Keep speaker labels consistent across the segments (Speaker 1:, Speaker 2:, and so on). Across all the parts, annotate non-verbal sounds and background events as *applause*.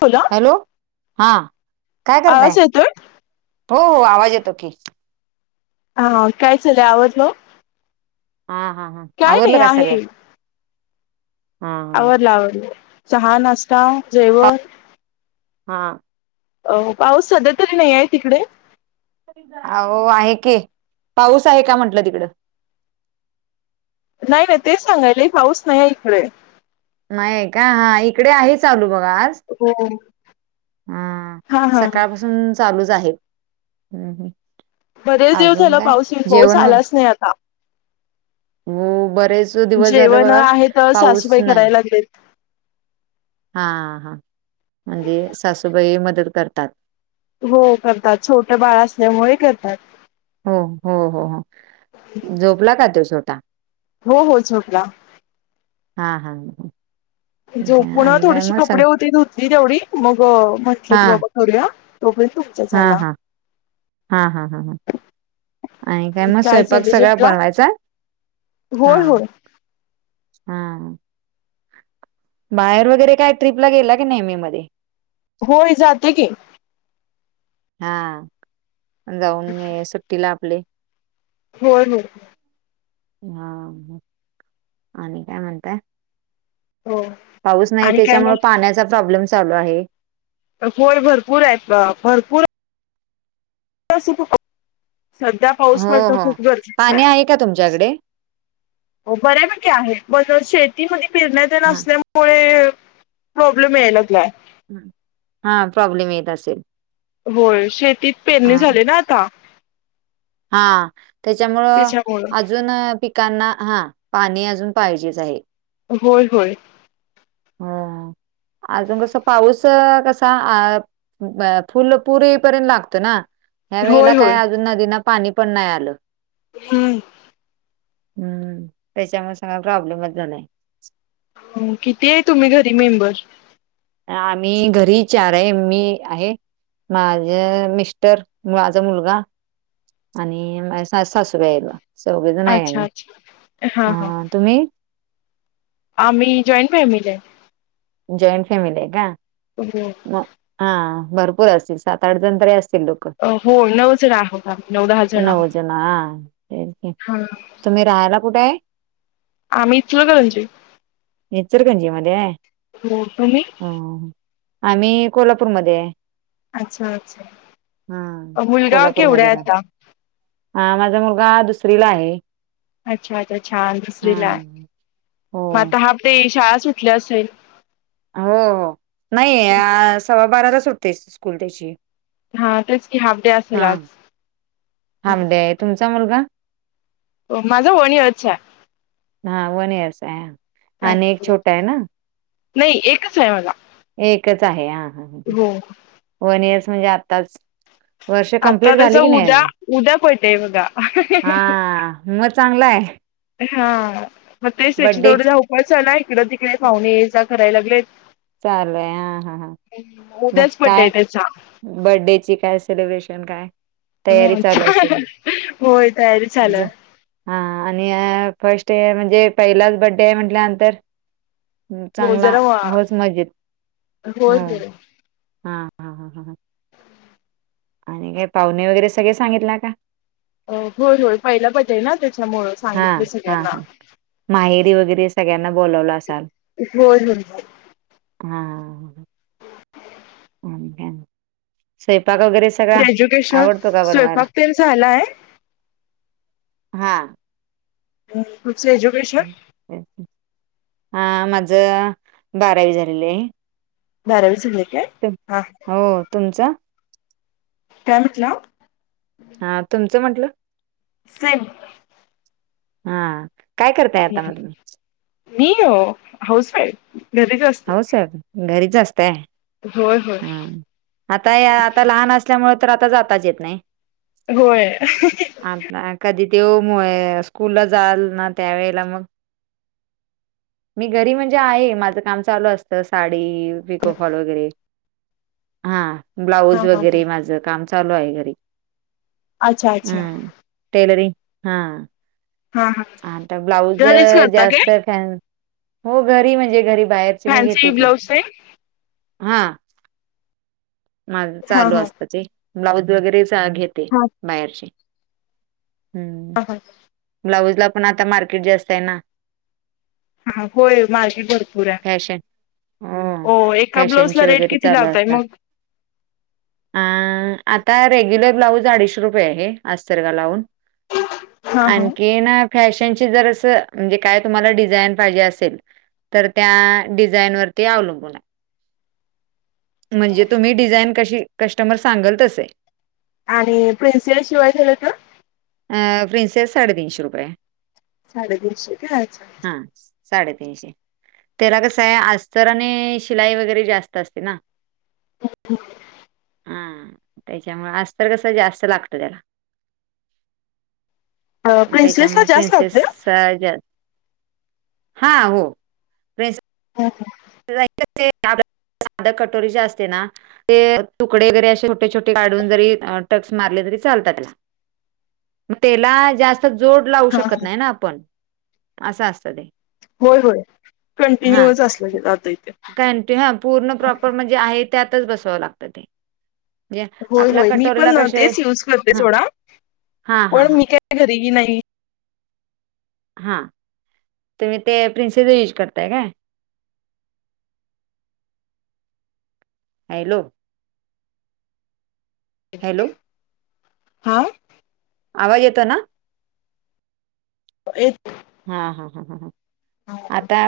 Speaker 1: फुलं?
Speaker 2: हॅलो. हा काय करताय?
Speaker 1: आवाज येतोय
Speaker 2: हो हो आवाज येतो की.
Speaker 1: हा काय चालय आवरल?
Speaker 2: हा हा हा.
Speaker 1: काय
Speaker 2: आवरलं
Speaker 1: नाही
Speaker 2: का सगळं
Speaker 1: आहे.
Speaker 2: हा
Speaker 1: आवरल आवरल. चहा, नाश्ता, जेवण?
Speaker 2: हा.
Speaker 1: अ पाऊस सध्या तरी नाही आहे. तिकडे?
Speaker 2: ओवो आहे की. पाऊस आहे का म्हटलं तिकडं?
Speaker 1: नाही नाही तेच सांगायले पाऊस नाही इकडे.
Speaker 2: नाही आहे का हा इकडे आहे चालू बघा आज.
Speaker 1: हो
Speaker 2: हा सकाळपासून चालूच आहे. हम्म हम्म.
Speaker 1: बरेच दिवस
Speaker 2: अजून
Speaker 1: झालं
Speaker 2: काय
Speaker 1: पाऊस येऊन,
Speaker 2: जेवण
Speaker 1: आलाच नाही आता.
Speaker 2: हो. बरेच दिवस झाल
Speaker 1: जेवण
Speaker 2: बघा
Speaker 1: आहे तर
Speaker 2: पाऊस
Speaker 1: सासूबाई
Speaker 2: नाही.
Speaker 1: करायला लागलेत
Speaker 2: हा हा. म्हणजे सासूबाई मदत करतात.
Speaker 1: हो करतात. छोटं बाळ असल्यामुळे करतात.
Speaker 2: हो हो हो हो. झोपला का तो छोटा?
Speaker 1: हो हो झोपला.
Speaker 2: हा हा. ठीक
Speaker 1: झो
Speaker 2: आहे
Speaker 1: पुन्हा
Speaker 2: आणि काय
Speaker 1: थोडीशी
Speaker 2: मग सग
Speaker 1: कपडे होती धुतली तेवढी मग म्हटलं की बाबा करूया अग तू
Speaker 2: हा हा. हा हा हा हा. आणि काय मग स्वयंपाक
Speaker 1: चाललंय
Speaker 2: सगळा
Speaker 1: जेवला
Speaker 2: बनवायचा? हा.
Speaker 1: होय होय
Speaker 2: हा. बाहेर वगैरे काय ट्रिपला गेला की नेहमी मे मध्ये?
Speaker 1: होय. जातो की.
Speaker 2: हा. जाऊन मी सुट्टीला आपले
Speaker 1: होय होय.
Speaker 2: हा, आणि काय म्हणताय?
Speaker 1: हो
Speaker 2: पाऊस नाही
Speaker 1: आणि काय
Speaker 2: त्याच्यामुळे
Speaker 1: मग
Speaker 2: पाण्याचा प्रॉब्लेम चालू आहे.
Speaker 1: होय भरपूर आहेत भरपूर *unintelligible* सध्या पाऊस
Speaker 2: हो,
Speaker 1: पडनं
Speaker 2: हो.
Speaker 1: खूप गरजेचं
Speaker 2: पाणी
Speaker 1: आहे.
Speaker 2: का तुमच्याकडे?
Speaker 1: हो बऱ्यापैकी आहेत, ब शेतीमध्ये पेरण्या अन ते
Speaker 2: हां,
Speaker 1: असल्या मुळे प्रॉब्लेम याय लागलाय.
Speaker 2: हम्म, हा प्रॉब्लेम येत असेल.
Speaker 1: होय, शेतीत पेरणी झाली ना आता.
Speaker 2: हा, त्याच्यामुळं अजून अ पिक कांना हा पाणी अजून पाहिजेच आहे.
Speaker 1: होय होय
Speaker 2: ह अजून कसं पाऊस अ कसा अ फुल पुर येई पर्यंत लागतं ना. ह्या वेळेला
Speaker 1: होय
Speaker 2: काय
Speaker 1: होय
Speaker 2: अजून नदीना पाणी पण नाही आलं.
Speaker 1: हम्म
Speaker 2: हम्म, त्याच्यामुळे सगळा प्रॉब्लेमच झाला आहे.
Speaker 1: हम्म, किती आहे तुम्ही घरी मेंबर?
Speaker 2: आम्ही घरी चार आहे, मी आहे माझं मिस्टर माझा मुलगा आणि माये सासू सासरे आहेत चौघेजण आहे
Speaker 1: अच्छा
Speaker 2: आम्ही,
Speaker 1: अच्छा हां
Speaker 2: अ
Speaker 1: हां
Speaker 2: तुम्ही?
Speaker 1: आम्ही जॉईंट फॅमिली आहे.
Speaker 2: जॉईंट फॅमिली आहे का?
Speaker 1: *unintelligible*
Speaker 2: ग हा भरपूर असतील, सात आठ जण तरी असतील लोक
Speaker 1: होय, नऊ जण आहोत आम्ही, नऊ दहा जण आहोत
Speaker 2: नऊ हा. तेच की.
Speaker 1: हा.
Speaker 2: तुम्ही राहायला कुठे आहे?
Speaker 1: आम्ही इचलकरंजी, हो. तुम्ही?
Speaker 2: हो, आम्ही कोल्हापूरमध्ये आहे.
Speaker 1: अच्छा अच्छा
Speaker 2: हा
Speaker 1: मुलगा केवढा
Speaker 2: कोल्हापूरमध्ये
Speaker 1: आहे
Speaker 2: रा
Speaker 1: आता?
Speaker 2: हा माझा मुलगा दुसरीला आहे.
Speaker 1: अच्छा अच्छा छान
Speaker 2: हा
Speaker 1: दुसरीला आहे,
Speaker 2: हो
Speaker 1: मग आता हाफ डे, शाळा सुटली असेल?
Speaker 2: हो हो, नाही अ सव्वा बाराला सुटते स्कूल त्याची.
Speaker 1: हा तेच की, हाफ डे असेल
Speaker 2: हा
Speaker 1: आज.
Speaker 2: हाफ डे आहे, तुमचा मुलगा?
Speaker 1: अ माझा वन इयर चा आहे.
Speaker 2: हा वन इयरचा आहे,
Speaker 1: आहे.
Speaker 2: आणि एक छोटा आहे ना?
Speaker 1: नाही एकच आहे मला.
Speaker 2: एकच आहे हा हम्म हम्म,
Speaker 1: हो
Speaker 2: वन इयरचा म्हणजे आताच वर्ष
Speaker 1: आता
Speaker 2: कम्प्लीट झाली
Speaker 1: त्याचा
Speaker 2: की नाही
Speaker 1: उद्या
Speaker 2: अजून?
Speaker 1: उद्या बड्डे बघा.
Speaker 2: हा. म चांगलाय.
Speaker 1: हा, मग तेच त्याची थोडी धावपळ चालूय, इकडं तिकडे पाहुणे ये जा करायला लागलेत.
Speaker 2: चालू आहे हा हा हा मग
Speaker 1: उद्याच बड्डे
Speaker 2: काय
Speaker 1: आहे त्याचा.
Speaker 2: बड्डेची काय सेलिब्रेशन काय? तयारी चालू
Speaker 1: हो,
Speaker 2: असेल.
Speaker 1: होय तयारी चालू हाय.
Speaker 2: हा आणि अ फर्स्ट म्हणजे पहिलाच बड्डे आहे म्हटल्यानंतर हम्म
Speaker 1: हो
Speaker 2: चांगला
Speaker 1: जरा होय
Speaker 2: होच मजेत हम्म
Speaker 1: होय.
Speaker 2: हा हा हा. आणि काय पाहुणे वगैरे सगळे सांगितला का?
Speaker 1: होय होय, पहिला बड्डे आहे ना त्याच्यामुळेच.
Speaker 2: हा हा, ह माहेरी वगैरे सगळ्यांना बोलवलं असाल?
Speaker 1: होय होय
Speaker 2: हा ह स्वयपाक वगैरे सगळा
Speaker 1: ग्रॅज्युकेशन
Speaker 2: आवडतो का बनवायला?
Speaker 1: स्वयंपाक तेन झालाय.
Speaker 2: हा
Speaker 1: हु जो
Speaker 2: हा माझ बारावी झालेलं आहे.
Speaker 1: बारावी झाले काय? हा
Speaker 2: हो तुमचा
Speaker 1: काय म्हणला?
Speaker 2: हा तुमचं म्हटलं.
Speaker 1: सम *unintelligible*
Speaker 2: हा काय करताय आता मग
Speaker 1: मी हो हाऊस वाईफ घरीच असते.
Speaker 2: हाऊस वाइफ घरीच असतं.
Speaker 1: होय होय
Speaker 2: आता या आता लहान असल्यामुळे तर आता जाताच येत नाही.
Speaker 1: होय
Speaker 2: आ कधी तेव स्कूलला जाल ना त्यावेेळेला मग मी घरी म्हणजे आहे माझं काम चालू असतं साडी पिकोफॉल वगैरे हा ब्लाऊज
Speaker 1: हा हा
Speaker 2: वगैरे माझं काम चालू आहे घरी
Speaker 1: अच्छा अच्छा
Speaker 2: हम्म टेलरिंग हा.
Speaker 1: हा हा
Speaker 2: आता ब्लाऊज
Speaker 1: घरीच करता काय
Speaker 2: जास्त फॅन हो घरी म्हणजे घरी बाहेर मी घेते
Speaker 1: फॅन्सी
Speaker 2: की
Speaker 1: ब्लाऊज ते
Speaker 2: माझ
Speaker 1: हा
Speaker 2: चालू
Speaker 1: हा
Speaker 2: असत ते ब्लाऊज वगैरे घेते.
Speaker 1: हा
Speaker 2: बाहेरचे.
Speaker 1: हा हा
Speaker 2: ब्लाऊज ला पण आता मार्केट जास्त आहे ना.
Speaker 1: हा होय मार्केट भरपूर हाय.
Speaker 2: फॅशन
Speaker 1: हो एका ब्लाऊजला
Speaker 2: फॅशनचे
Speaker 1: रेट
Speaker 2: वगैरे
Speaker 1: किती लावताय मग
Speaker 2: आ आता रेग्युलर ब्लाऊज अडीचशे रुपये आहे असतरला लावून.
Speaker 1: हा हा
Speaker 2: आणखी ना फॅशनची जर असं म्हणजे काय तुम्हाला डिझाईन पाहिजे असेल. तर त्या डिझाइन वरती अवलंबून म्हणजे तुम्ही डिझाईन कशी कस्टमर सांगेल तसे.
Speaker 1: आणि प्रिन्सेस शिवाय गेलं तर
Speaker 2: प्रिंसेस साडे तीनशे रुपये.
Speaker 1: साडे तीनशे घ्यायच.
Speaker 2: हा साडेतीनशे. त्याला कसं आहे अस्तर आणि शिलाई वगैरे जास्त असतय ना.
Speaker 1: ह
Speaker 2: हा त्याच्यामुळे अस्तर कस जास्त लागतं त्याला
Speaker 1: प्रिन्सेलेस ला जास्त लागलं.
Speaker 2: काय जा हो
Speaker 1: हो हो
Speaker 2: साध कटोरी च असते ना. ते तुकडे वगैरे असे छोटे छोटे काढून जरी टक्स मारले तरी चालतात. मग त्याला जास्त जोड लावू
Speaker 1: हा
Speaker 2: शकत
Speaker 1: हा
Speaker 2: नाही ना आपण असं असत ते
Speaker 1: होय होय कंटिन्यूच असलं गे जात इथे.
Speaker 2: काय त ह पूर्ण प्रॉपर म्हणजे आहे त्यातच बसावं लागतं ते म्हणजे
Speaker 1: होय
Speaker 2: आपला
Speaker 1: होय मी
Speaker 2: कटोरीला
Speaker 1: पण
Speaker 2: कसे
Speaker 1: तेच यूज करते
Speaker 2: हा
Speaker 1: सोडा
Speaker 2: हा हा
Speaker 1: पण
Speaker 2: हा
Speaker 1: मी काय घरीही नाही.
Speaker 2: हा तुम्ही ते प्रिन्सेस युज करताय काय? हॅलो हॅलो
Speaker 1: हा
Speaker 2: आवाज येतोय ना
Speaker 1: एक
Speaker 2: हा हा ह ह आता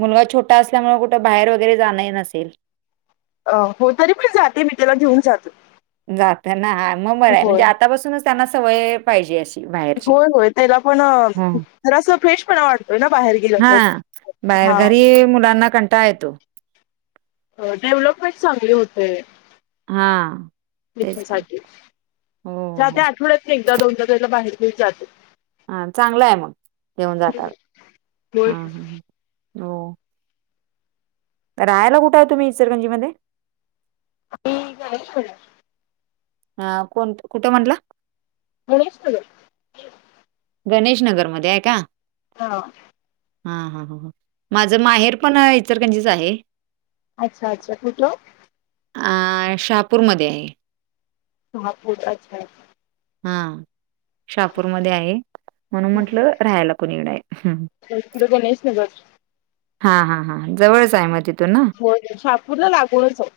Speaker 2: मुलगा छोटा असल्यामुळे कुठं बाहेर वगैरे जाणं नसेल
Speaker 1: अ हो तरी पण जाते मी त्याला घेऊन जातो
Speaker 2: जात ना मग बरं आहे म्हणजे
Speaker 1: होय
Speaker 2: आतापासूनच त्यांना सवय पाहिजे अशी बाहेरची
Speaker 1: होय होय त्याला पण
Speaker 2: हम्म.
Speaker 1: जरस फ्रेश पण आवडतय ना बाहेर गेलं तर
Speaker 2: हा बाहेर
Speaker 1: हा
Speaker 2: घरी मुलांना कंटाळा टाळा येतो
Speaker 1: डेव्हलपमेंट चांगली होते
Speaker 2: हा. तेच
Speaker 1: त्या
Speaker 2: की हो हो
Speaker 1: आठवड्यात एकदा दोनदा त्याला बाहेर घेऊन जातो
Speaker 2: हा चांगलं आहे मग घेऊन जाता ह
Speaker 1: होय
Speaker 2: ह हो राहायला कुठे आहे तुम्ही इचरगंजीमध्ये
Speaker 1: मी गणेश नगर ला
Speaker 2: हा कोण कुठे म्हटलं
Speaker 1: गणेशनगर
Speaker 2: गणेश नगरमध्ये आहे का
Speaker 1: हां
Speaker 2: हा हा ह माझं माहेर पण इचालकरंजीच आहे
Speaker 1: अच्छा अच्छा कुठो
Speaker 2: अ शहापूरमध्ये आहे
Speaker 1: शहापूर अच्छा
Speaker 2: हा शहापूरमध्ये आहे म्हणून म्हंटलं राहायला कोणी कडे आहे
Speaker 1: गणेश नगर
Speaker 2: हा हा हां जवळच आहे मग तिथ
Speaker 1: हो शापूरला लागूनच हौ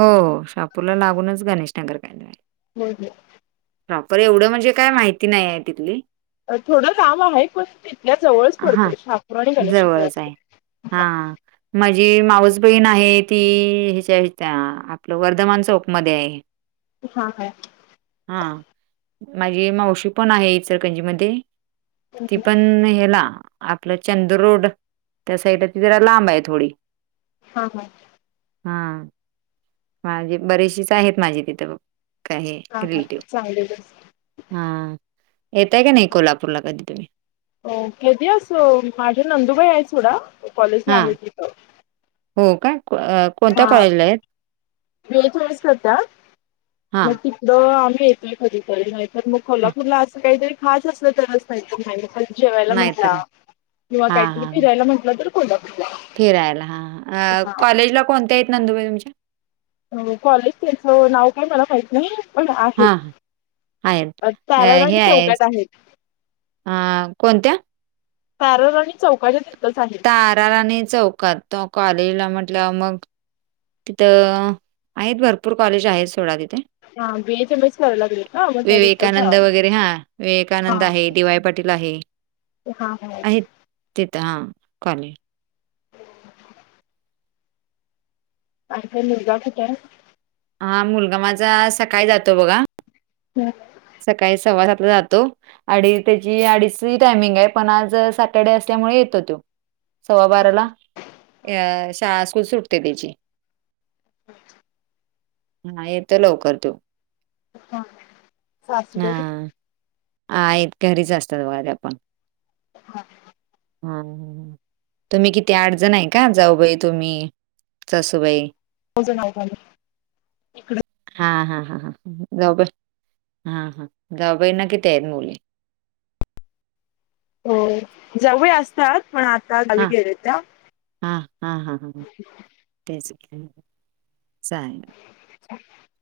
Speaker 2: हो शापूरला लागूनच गणेश नागर काय आहे
Speaker 1: हो हो
Speaker 2: प्रॉपर एवढं म्हणजे काय माहिती नाही आहे तिथली
Speaker 1: थोडं लांब आहे पण तिथल्या जवळच
Speaker 2: हां.
Speaker 1: पडतोय ठाकूर आणि गणेशार असते
Speaker 2: हा माझी मावस बहीण आहे ती ह्याच्या आपलं वर्धमान चौकमध्येध्ये आहे *inaudible*
Speaker 1: हा हा
Speaker 2: हा माझी मावशी पण आहे इचलकरंजी मध्ये ती पण हेला आपलं चंद्र रोड त्या साइड त जरा लांब आहे थोडी
Speaker 1: हां हां
Speaker 2: हा, *inaudible* बरीेचशी आहेत माझी तिथं काही
Speaker 1: हा हा
Speaker 2: रिलेटिव्ह
Speaker 1: चांगलेलच.
Speaker 2: हा, येताय का नाही कोल्हापूरला कधी तुम्ही
Speaker 1: किती असो माझ्या नंदुबाई आहे स्वरा, कॉलेजला
Speaker 2: हां.
Speaker 1: आहे तिथं
Speaker 2: हो का, *inaudible* कोणत्या कॉलेजला आहेत
Speaker 1: रोज रोज करता
Speaker 2: हां,
Speaker 1: नक्की द आम्ही येतोय कधीतरी नाहीतर मग
Speaker 2: हां.
Speaker 1: कोल्हापूरला असं काहीतरी खास असलं तरच नाहीत मा जेवायला
Speaker 2: नाहीतर
Speaker 1: म्हटला
Speaker 2: नाही.
Speaker 1: किंवा
Speaker 2: हां,
Speaker 1: काहीतरी
Speaker 2: हां, हां.
Speaker 1: फिरायला म्हटलं तर कोल्हापूरला
Speaker 2: फिरायला हा कॉलेजला कोणते आहेत नंदुबा तुमची
Speaker 1: हो कॉलेज त्याचं नाव काय मला माहित नाहीय. पण आहेत
Speaker 2: हां, हां. आहेत. अ,
Speaker 1: तारा राणी चौकात आहेत.
Speaker 2: हा कोणत्या?
Speaker 1: ताराराणी चौकाच्या. तिथंच आहेत.
Speaker 2: तारार आणि चौकात तो कॉलेजला म्हटलं मग तिथं, आहेत भरपूर कॉलेज आहेत सोडा तिथे.
Speaker 1: हा बीएच एम एस करायला लागलेत ना मग त्या तिथंच
Speaker 2: विवेकानंद
Speaker 1: आहे.
Speaker 2: वगैरे हा, विवेकानंद आहे देवाय पट तिला हे.
Speaker 1: हां, हो.
Speaker 2: तिथं हा कॉले.
Speaker 1: *inaudible* मुलगा कुठेय?
Speaker 2: हा मुलगा माझा, सकाळी जातो बघा.
Speaker 1: हा.
Speaker 2: सकाळी सव्वा सातला जातो. आणि त्याची अडीच ची टायमिंग आहे पण आज सॅटर्डे असल्यामुळे येतो तो सव्वा बाराला, शाळा स्कूल सुटते तिची
Speaker 1: *inaudible*
Speaker 2: हा येतो लवकर तो
Speaker 1: हा सासूबाई.
Speaker 2: आई घरीच जास्त वाऱ्या आपण
Speaker 1: *inaudible*
Speaker 2: हां, हम. तुम्ही किती आठजण आहे का? जाऊ बाई, तुम्ही सासूबाई.
Speaker 1: वजन आव झालं.
Speaker 2: *inaudible* हा-हा-हा-हा. जाऊ बाईंना किती आहेत मुले
Speaker 1: हो जाऊ बाई असतात, पण आता गावी गेले त्या
Speaker 2: हां हां हां हां हां तेच की चालेल.
Speaker 1: *inaudible*